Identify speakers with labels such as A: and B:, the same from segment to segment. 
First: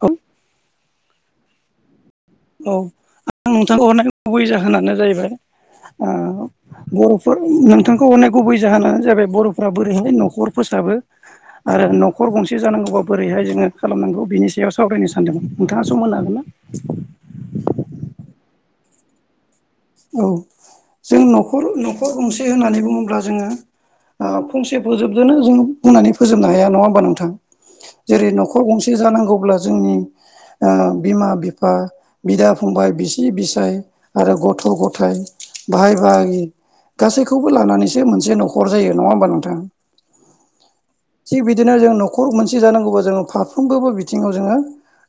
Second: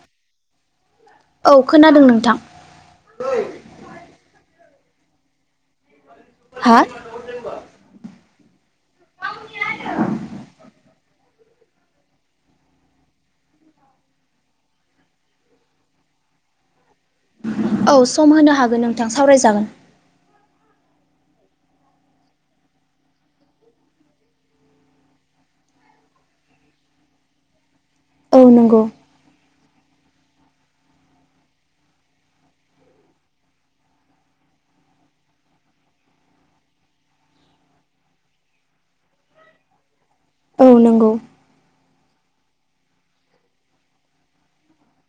A: औ
B: औ खोनादों नों
A: औ आं नोंथांखौ हरनाय गुबै जाहोनानो जाहैबाय ओ
B: हा?
A: बर'फोर नोंथांखौ अनेक गुबै जाहोनानो जाबाय बर'फ्रा बोरैहाय न'खर फोसाबो आरो न'खर गंसे जानांगौबा बोरैहाय जोङो खालामनांगौ बिनि सायाव सावरायनो सानदोंमोन नोंथाङा सम होनो हागोन ना?
B: औ सम होनो हागोन नोंथां सावरायजागोन
A: औ जों न'खर न'खर गंसे होननानै बुङोब्ला जोङो ओ फंसे फोजोबदोनो जों बुंनानै फोजोबनो हाया नङा होमबा नोंथां? जेरै
B: औ
A: न'खर
B: नंगौ
A: गंसे जानांगौब्ला जोंनि ओ बिमा बिफा बिदा फंबाय बिसि बिसाय आरो गथ' गथ' गथाय बाहाय बाहागि गासैखौबो लानानैसो मोनसे न'खर जायो नङा होमबा नोंथां?
B: औ नंगौ
A: थिग बिदिनो जों न'खर मोनसे जानांगौबा जोङो फारफ्रोमबोबो बिथिंआव जोङो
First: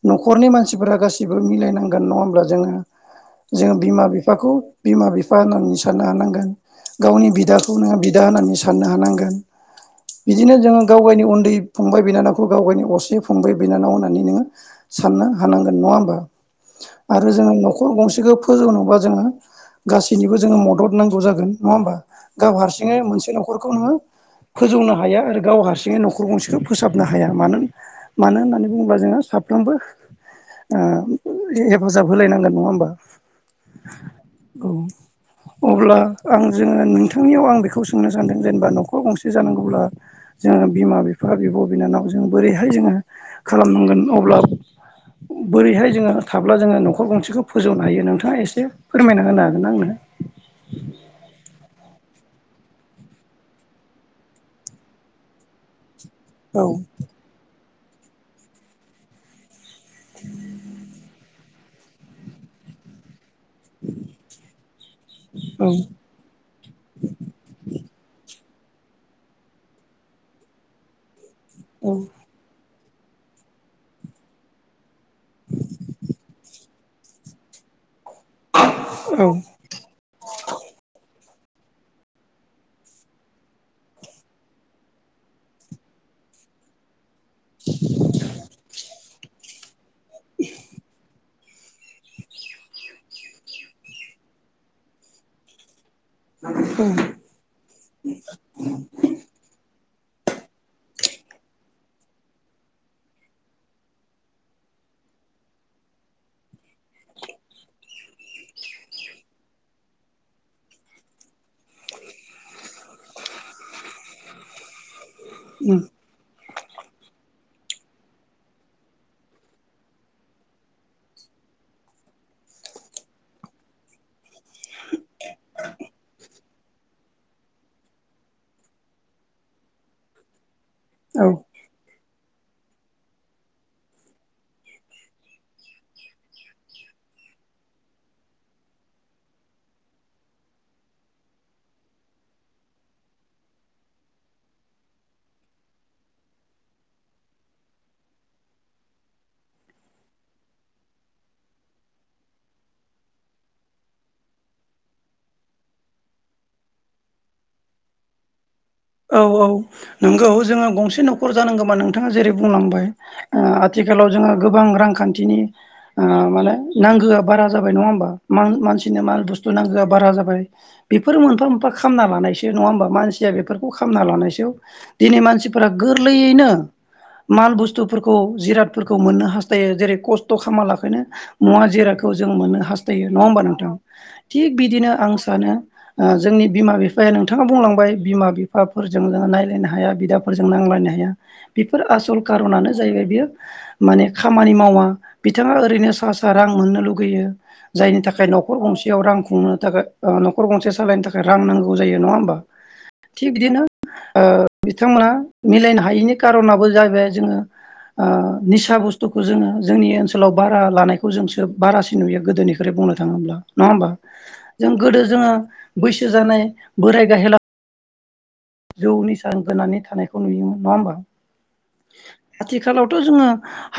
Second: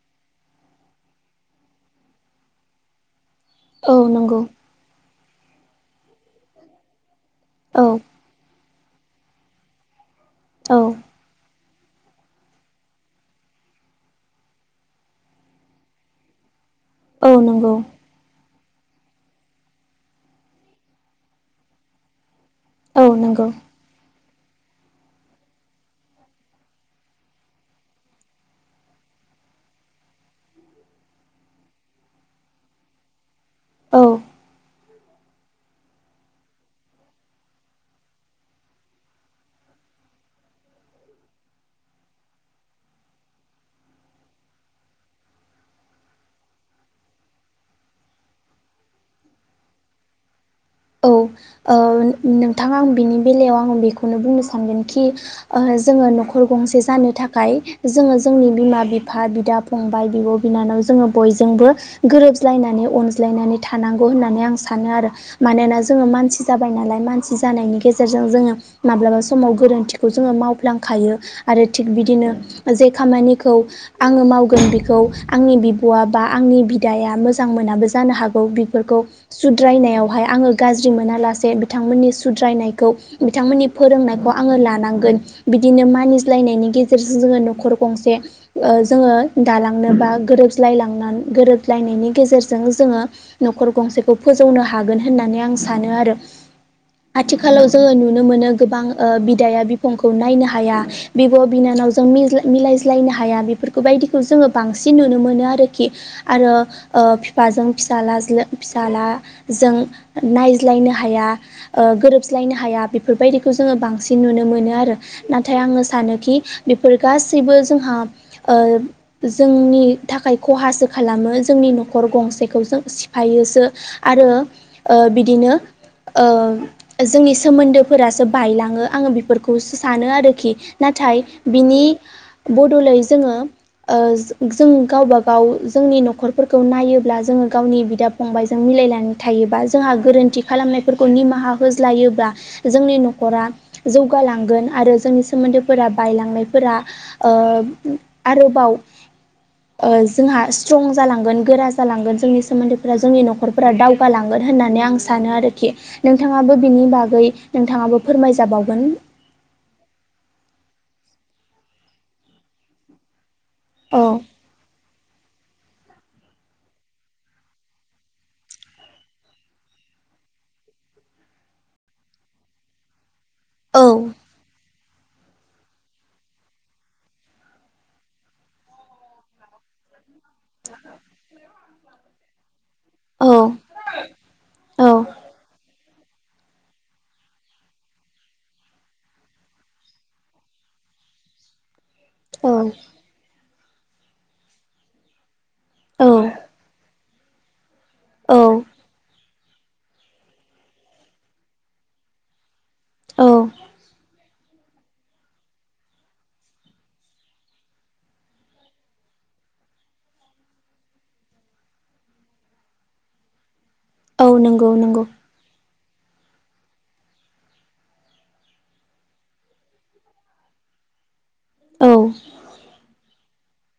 A: न'खरनि मानसिफोरा गासिबो मिलायनांगोन नङा होमब्ला जोङो जोङो
B: औ
A: बिमा
B: नंगौ
A: बिफाखौ बिमा बिफा होननानै साननो हानांगोन गावनि बि बिदाखौ
B: औ
A: नोङो बिदा होननानै साननो हानांगोन बिदिनो
B: औ
A: जोङो गावनि उन्दै फंबाय बिनानावखौ गावगायनि असे फंबाय बिनानाव होननानै नोङो साननो हानांगोन नङा होमबा? आरो
B: औ
A: जोङो
B: नंगौ
A: न'खर गंसेखौ फोजौनोबा जोङो गासैनिबो जोङो मदद नांगौ जागोन नङा होमबा? गाव हारसिङै
B: औ
A: मोनसे
B: नंगौ
A: न'खरखौ नोङो फोजौनो हाया आरो गाव हारसिङै न'खर गंसेखौ फोसाबनो हाया मानो मानो होननानै बुङोब जोंहा सा फ्रोमबोबो ओ हेफाजाब होलायनांगोन नङा होमबा औ अब्ला आं जोङो नोंथांनियाव आं बेखौ सोंनो सान्दों जेनेबा न'खर गंसे जानांगौब्ला जोङो बिमा बिफा बिब' बिनानाव जोङो बोरैहाय जोङो खालामनांगोन अब्ला बोरैहाय जोङो थाब्ला जोङो न'खर गंसेखौ फोजौनो हायो नोंथाङा एसे एसे फोरमायना होनो हागोना आंनो
B: औ ओ नोंथाङा आं बिनि बेलायाव आं बेखौनो बुंनो सानगोन खि जोङो न'खर
A: औ
B: गंसे जानो थाखाय जोङो जोंनि बिमा बिफा बिदा फंबाय बिब' बिनानाव जोङो बयजोंबो गोरोबज्लायनानै अनज् अनज्लायनानै थानांगौ होननानै आं सानो आरो। अनलायना
A: औ
B: जोङो मानसि जाबाय नालाय मानसि जानायनि गेजेरजों जोङो माब्लाबा समाव गोरोन्थिखौ जोङो मावफ्लांखायो आरो थिग बिदिनो जे खामानिखौ आङो मावगोन बिखौ आंनि बिब'आ बा आंनि बि बिदाया मोजां मोनाबो जानो हागौ बिफोरखौ
A: औ
B: सुद्रायनायावहाय आङो गाज्रि मोनालासे बिथांमोननि सुद्रायनायखौ बिथांमोननि फोरोंनायखौ आङो लानांगोन बिदिन नो मानिज्लायनायनि गेजेरजों जोङो न'खर गंसे ओ जोङो दालांनो बा गोरोबज्लाय लांना गोरोब लायनायनि गेजेरजों जोङो न'खर गंसेखौ फोजौनो हागोन होननानै आं सा सानो आरो आथिखालाव जोङो नुनो मोनो गोाबां ओ बिदाया बिफंखौ नायनो हाया बिब' बिनानाव जों मिज्लाय मिलायज्लायनो हाया बेफोरखौ बायदिखौ जोङो बांसिन सिन नुनो मोनो आरोखि आरो ओ बिफाजों फिसालाज्लों फिसालाजों नायज्लायनो हाया ओ गोरोबज्लायनो हाया बेफोरबायदिखौ जोङो बांसिन नुनो मोनो आरो। नाथाय आङो सानोखि बेफोरो गासै बो जोंहा ओ जोंनि थाखाय खहासो खालामो जोंनि न'खर गं गंसेखौ जों सिफायोसो आरो ओ बिदिनो ओ जोंनि सोमोन्दोफोरासो बायलाङो आङो बेफोरखौसो सानो आरोखि नाथाय
A: औ
B: बिनि बदलै जोङो ओ जो जों गावबा गाव जोंनि न'खरफोरखौ नायोब्ला जोङो गावनि बिदा फंबायजों मि मिलायनानै थायोबा जों जोंहा गोरोन्थि खालामनायफोरखौ निमाहा होज्लायोब्ला जोंनि न'खरा जौगालांगोन। आरो जोंनि सोमोन्दोफोरा बायलांनायफोरा ओ आरोबाव ओ जोंहा स्ट्रं जालांगोन गोरा जालांगोन जोंनि सोमोन्दोफोरा जोंनि न'खरफोरा दावगाालां गोन होननानै आं सानो आरोखि नोंथाङाबो बिनि बागै नोंथाङाबो फोरमाय जाबावगोन।
A: औ औ नोंगौ जोङो गंसे न'खर जानांगोबा नोंथाङा जेरै बुंलांबाय ओ
B: औ
A: आथिखालाव जोङो गोबां रांखान थिनि ओ माने नांगोआ बारा जाबाय नङा होमबा मान मानसिनि माल बुसथु नांगोआ बारा जाबाय बिफोर मोनफा मोनफा खामना लानायसो नङा होमबा मानसिया बेफोरखौ
B: औ
A: खामना लानायसो दिनै मानसिफोरा गोरलैयैनो माल बुस्थुफोरखौ जिरादफोरखौ मोननो हास थायो जेरै खस्थ' खामालाखैनो मुवा जिराखौ जों मोननो हास्थायो। नङा
B: औ
A: होमबा नोंथां थिग
B: औ
A: बिदिनो आं सानो ओ जोंनि बिमा बिफाया नोंथाङा बुंलांबाय बिमा बि फाफोरजों जोङो नायलायनो हाया बिदाफोरजों नांलायनो हाया बि फोर आसल खारनानो जाहैबाय बियो माने खामानि मावा बिथाङा ओरैनो
B: औ
A: सा सा रां मोननो लुगैयो। जायनि थाखाय न'खर
B: औ
A: गंसेयाव रां खुंनो थाखाय ओ न'खर गंसे सालायनो थाखाय रां नांगौ जायो नङा होमबा। थिक
B: औ
A: बिदिनो ओ बिथांमोना मिलायनो हायैनि कार'नाबो जाहैबाय जोङो ओ निसा बुस्थुखौ जोङो जोंनि ओनसोलाव बारा लानायखौ जोंसो बारासिन नुयो गोदोनिख्रुइ बुंनो थाङोब्ला नङा होमबा।
B: औ नंगौ
A: जों गोदो
B: नंगौ
A: जोङो बैसो जानाय बोराय गाहेला जौनि निसांगोनानै थानायखौ नुयोमोन नङा होमबा।
B: औ
A: आथिखालावथ' जोङो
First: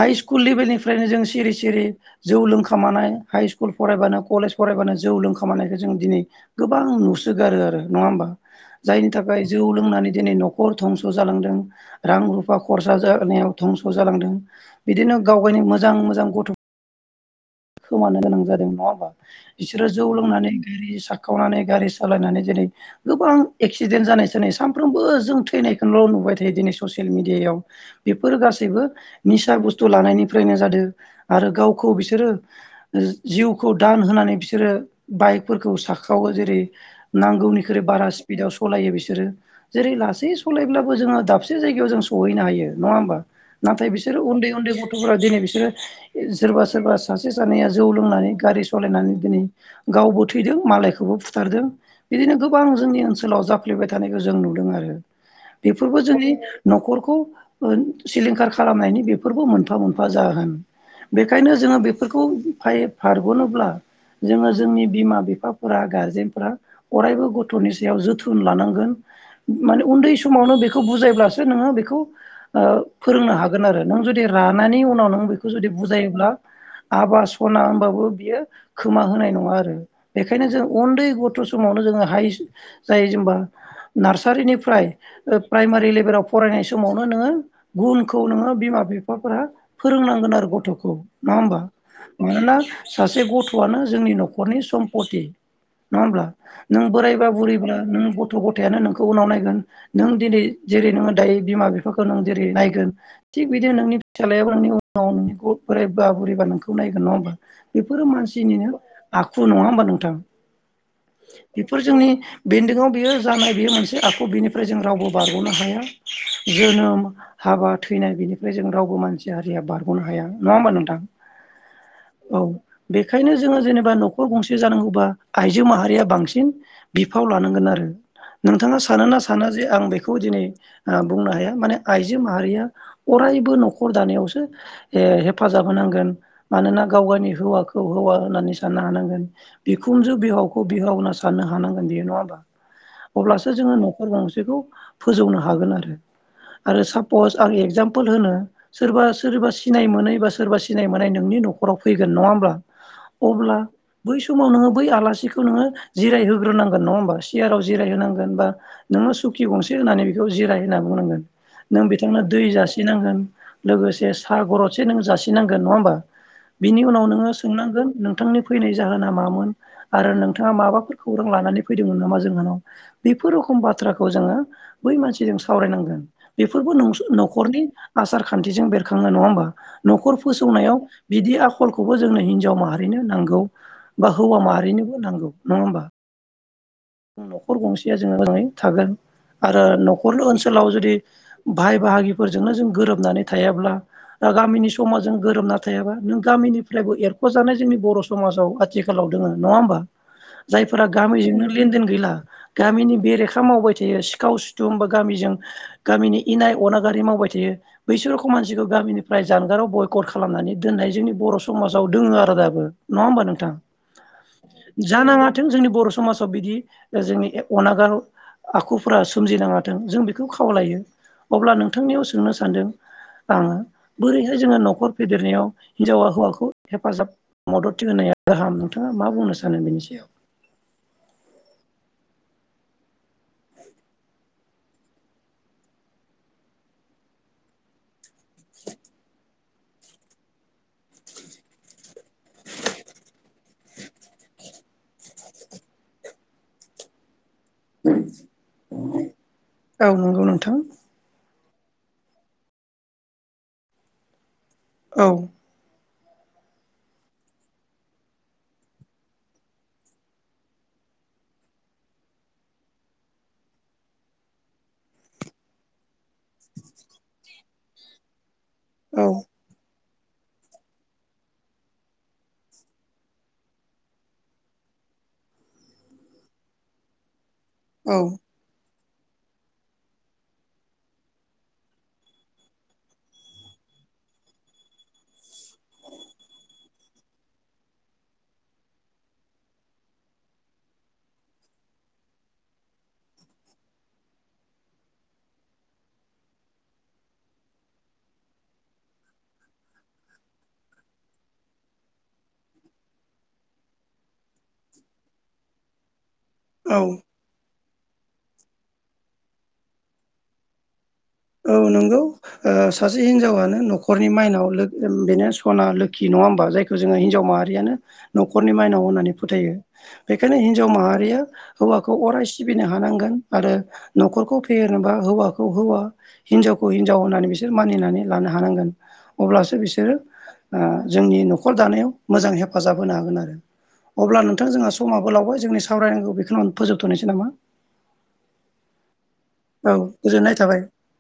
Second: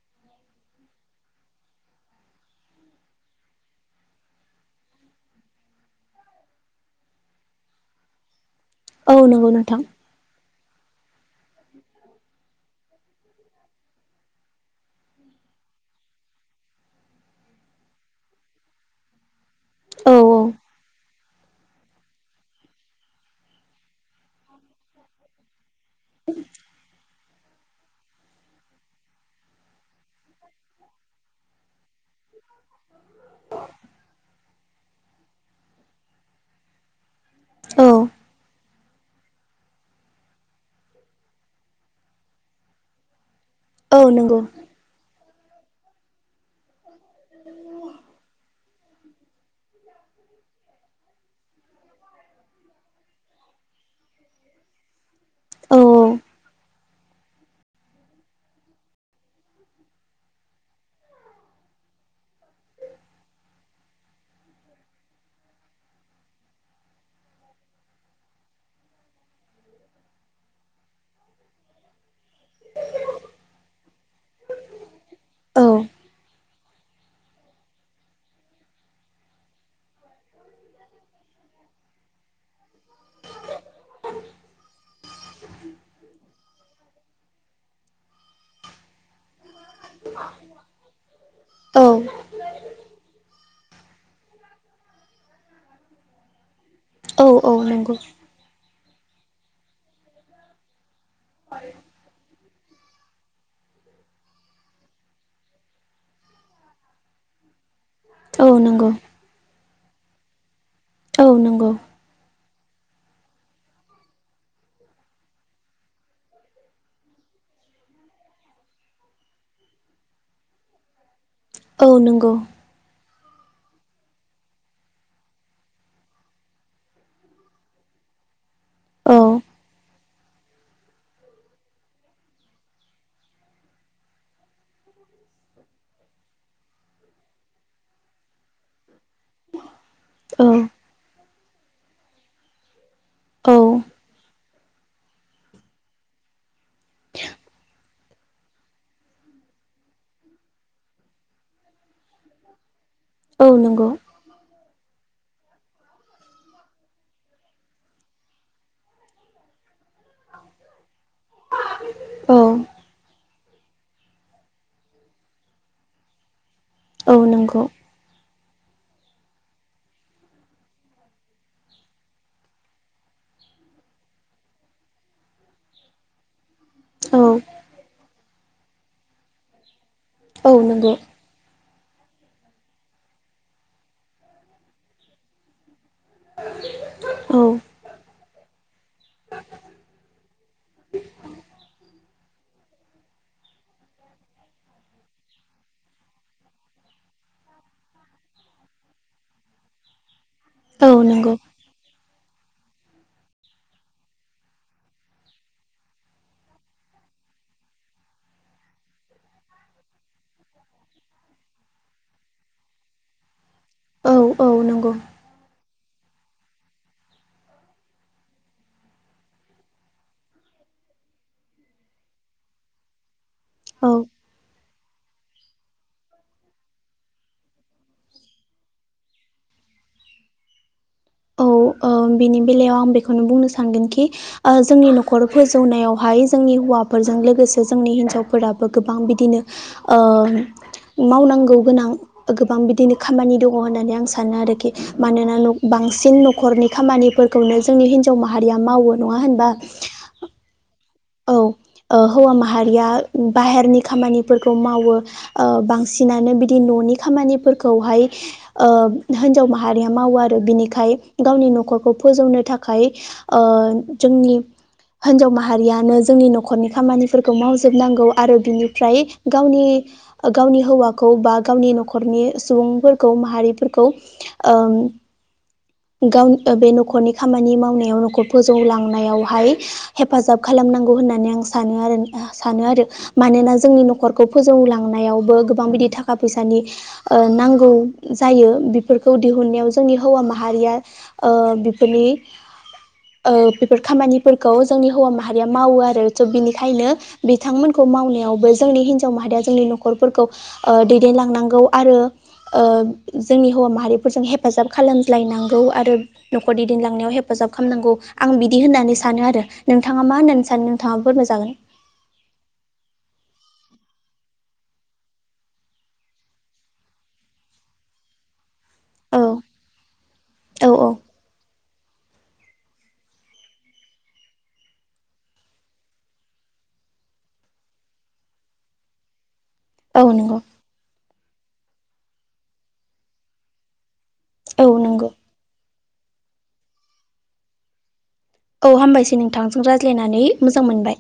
A: हाइ स्कुल लेभेलनिफ्रायनो जों सिरि सिरि जौ लोंखामानाय हाइ स्कुल फरायबानो कलेज फराय फरायबानो जौ लोंखामानायखो जों दिनै गोबां नुसोगारो आरो नङा होमबा। जायनि
B: औ
A: थाखाय
B: नंगौ
A: जौ
B: नोंथां
A: लोंनानै दिनै न'खर धंस' जालांदों रां रुफ फा खरसा जानायाव धंस' जालांदों बिदिनो गाव गायनि मोजां मोजां गथ' खोमानो गोनां जादों नङा होमबा बिसोरो जौ
B: औ
A: लोंनानै गारि साखावनानै गारि सालायनानै जेरै गोबां एक्सिडेन जानाय सानाय सानफ्रोमबो जों थैनायखौल' नुबाय थ यो दिनै ससियेल मिडियायाव बिफोर गासैबो निसा बुस्थु लानायनिफ्रायनो जादो आ रो गावखौ बिस जि जिउखौ दान होनानै बिसोरो बाइकफोरखौ साखावो जेरै नांगौनिकै
B: औ
A: बारा स्पिडआव स लायो बिसोरो जेरै लासै सालायब्लाबो जोङो दाबसे जायगायाव जों सहैनो हायो नङा होमबा। नाथाय
B: औ
A: बिसोरो
B: नंगौ
A: उन्दै उन्दै गथ'फोरा दिनै बिसोरो सोरबा सोरबा सासे सानैया जौ लोंनानै गारि सलायनानै दिनै गावबो थैदों मालायखौबो फुथारदों बिदिनो गोबां जोंनि ओनसोलाव जाफ्लेबाय थानायखो जों नुदों आरो
B: औ
A: बेफोरबो जोंनि न'खरखौ ओरों सिलिंखार खालामनायनि बिफोरबो मोनफा मोनफा जाहोन बेखायनो जोङो बे फोरखौ फाय फारग'नोब्ला जोङो जोंनि बिमा बिफाफोरा गारजेनफोरा अरायबो गथ'नि सायाव जोथोन लानांगोन माने उन्दै समावनो बिखौ बुजायब्लासो नोङो बेखौ ओ फोरोंनो हागोन आरो नों जुदि रानानै उनाव नों बेखौ
B: औ
A: जुदि बुजायोब्ला आबा सना होनबाबो बियो खोमा होनाय नङा आरो। बेखायनो जों उन्दै गथ' समावनो जोङो ह्साइ जायो जेनेबा नार्सारिनिफ्राय ओ प्राइमारि लेभेलाव फरायनाय समावनो नोङो गुनखौ नोङो बिमा बिफ बिफाफोरा फोरोंनांगोन आरो गथ'खौ नङा होमबा
B: औ
A: मानोना सासे गथ'आनो जोंनि न'खरनि सम्पति नङा होमब्ला। नों बोराइबा
B: औ औ
A: बुरैब्ला
B: नंगौ
A: नों गथ' गथायानो नों उनाव नायगोन नों दिनै जेरै नोङो दायो बिमा बिफाखौ नों जेरै नायगोन थिग बिदिनो नोंनि फिसालायाबो नोंनि उनाव नोंनि बोरायै बा बुरिबा नोंखो खौ नायगोन नङा होमबा। बेफोरो
B: औ
A: मानसिनिनो
B: नंगौ
A: आखु नङा होमबा नोंथां।
B: औ नंगौ
A: बेफोर जोंनि बेन्दोंआव बियो जानाय बेयो मोनसे आखु बेनिफ्राय जों रावबो बारगनो हाया [unintelligible] जोनोम हाबा थैनाय बेनिफ्राय जों रावबो मानसि हारिया बारगनो हाया नङा होमबा नोंथां
B: औ नंगौ
A: औ बेखायनो जोङो जेनेबा नखर गंसे जानांगौबा आइजो माहारिया बांसिन बिफाव लानांगोन आरो नोंथाङा सानो
B: औ
A: ना साना जे आं बेखौ दिनै ओ बुंनो हाया माने आइजो माहारिया अरा रायबो नखर दानायावसो ए हेफाजाब होनांगोन मानोना गाव गावनि हौवाखौ हौवा होननानै सा साननो हानांगोन बिखुनजो
B: औ
A: बिहावखौ बिहाव होनना साननो हानांगोन बेयो नङा होमबा अब्लासो
B: औ
A: जोङो नखर गंसेखौ फोजौनो हागोन आरो आरो सापस आरो एक्जामपोल होनो सोरबा सोरबा सिनाय मोनै बा सोरबा सिनाय मोननाय नो नि नखराव फैगोन नङा होनबा
B: औ
A: अब्ला
B: नंगौ
A: बै समाव नोङो बै आलासि खौ नोङो जिराय होग्रोनांगोन नङा होनबा सियाराव जिराय होनांगोन बा नोङो सुखि गंसे होनानै बेखौ जिराय होनना बुंनांगोन नों बिथांनो दै
B: औ
A: जासिनांगोन लोगोसे सा गरदसे नों जासिनांगोन नङा होमबा बिनि उनाव
B: औ
A: नोङो
B: नंगौ
A: सोंनांगोन नोंथांनि फैनाय जाहोना मामोन आरो नोंथाङा माबाफोर खौरां लानानै फैदोंमोन नामा जोंनाव बे बेफोर रोखम बाथ्राखौ जोङो बै मानसिजों सावरायनांगोन बे बेफोरबो नस
B: औ
A: नखरनि आसार खान्थिजों बेरखाङो नङा होमबा नखर
B: औ
A: फोसौनायाव
B: नंगौ
A: बे आखलखौबो जोंनो हिनजाव माहारिनो नांगौ बा हौवा माहारिनोबो नांगौ नङा होमबा
B: ओ
A: नखर गंसेया जों मोजाङै थागोन आरो नखरल ओनसोलाव जुदि बाय बाहागिफोरजोंनो जों गोरोबनानै थायाब्ला दा गामिनि समाजजों गोरोबनानानै थायाबा नों गामिनिफ्रायबो एरखजानाय जोंनि बर समाजाव आथिखालाव दोङो नङा होमबा जायफोरा
B: औ नंगौ
A: गामिजोंनो लेनदेन गैला गामिनि बेरेखा मावबाय थायो सिखाव सिथुं बा गामिजों गामिनि इनाय अनागारि मावबाय थायो थायो बैसोर दोननाय जोंनि बर समाजाव दोङो आरो दाबो नङा होमबा नोंथां
B: औ औ नंगौ
A: जानाङाथों जोंनि बर समाजाव बिदि जोंनि ओ ए अनागाराव आखुफोरा सोमजिनाङाथों जों बेखौ खावलायो अब्ला नोंथांनियाव सोंनो सानदों आङो
B: औ
A: बोरैहाय जोङो नखर फेदेरनायाव हिनजावा हौवाखौ हेफाजाब मदद होनाया गाहाम नोंथाङा मा बुंनो सानो बेनि सायाव [inaudible]
B: औ ओ बिनि बेलायाव आं बेखौनो बुंनो सानगोन कि ओ जोंनि नखर फोजौनायावहाय जों जोंनि हौवाफोरजों लोगोसे जोंनि हिनजावफोराबो गोबां बिदिनो ओ मावनांगौ गोनां गोबां बिदिनो खामानि दङ होननानै आं सानो आरोखि मानोना न बांसिन नख नखरनि खामानिफोरखौनो जोंनि हिनजाव माहारिया मावो नङा होनबा
A: औ नंगौ नोंथां
B: औ ओ हौवा माहारिया बाहेरनि खामानिफोरखौ मावो ओ
A: औ
B: बांसिन बांसिनानो बिदि ननि खामानिफोरखौहाय ओ हिनजाव माहारिया मावो आरो बिनिखाय गावनि नखरखौ फोजौनो थाखाय ओ जोंनि हिनजाव माहारियानो जोंनि नखरनि खामानिफोरखौ मावजोबनांगौ आरो बिनिफ्राय
A: औ
B: गावनि ओ गावनि हौवाखौ बा गावनि नखरनि सुबुंफोरखौ माहारिफोरखौ ओम
A: [inaudible]
B: गाव ओ बे नखरनि खामानि मावनायाव
A: औ
B: नखर फोजौलां नायावहाय हेफाजाब खालामनांगौ होननानै आं सानो आरो न सानो आरो मानोना जोंनि नखरखौ फोजौलांनायावबो गोबां बिदि थाखा फैसानि ओ नांगौ जायो बि बेफोरखौ दिहुननायाव जोंनि हौवा माहारिया ओ बेफोरनि बेफोर खामानिफोरखौ जोंनि हौवा माहारिया मावो आरो स' बिनिखायनो बिथांमोनखौ मावनायावबो जोंनि हिनजाव माहारिया जोंनि न'खरफोरखौ ओ दैदेनलांनांगौ आरो ओ जोंनि हौवा माहारिफोरजों हेफाजाब खालामज्लायनांगौ आरो न'खर
A: औ
B: दैदेनलांनायाव हेफाजाब खालामनांगौ आं बिदि होननानै सानो आरो नोंथाङा मा होननानै सानो? नोंथाङा फोरमायजागोन
A: औ नंगौ सासे हिनजावनो न'रनि माइनाव लोक ओ बेनो सना लोखि नङा होमबा जाय जो हिनजाव माहारियनो न'ख रनि माइनाव होननानै
B: औ
A: फोथायो। बेखायनो हिनजाव
B: औ औ
A: माहारिया हौवाखौ अराय स सिबिनो हानांगोन आरो न'खरखौ फेहेरनोबा हौवाखौ हौवा हिनजावखौ हिनजाव होननानै बिसोर मानिनानै लानो हानांगोन। अब्लासो बिसोरो
B: औ नंगौ
A: ओ जोंनि न'खर दानायाव मोजां हेफाजाब होनो हागोन आरो। अब्ला नोंथां
B: औ
A: जोंहा
B: नंगौ
A: समाबो लावबाय जोंनि सावरायनांगौ बेखौनो आं फोजोबथ'नोसै नामा?
B: औ हामबायसै नोंथांजों
A: औ
B: रायज्लायनानै
A: गोजोननाय थाबाय
B: मोजां मोनबाय।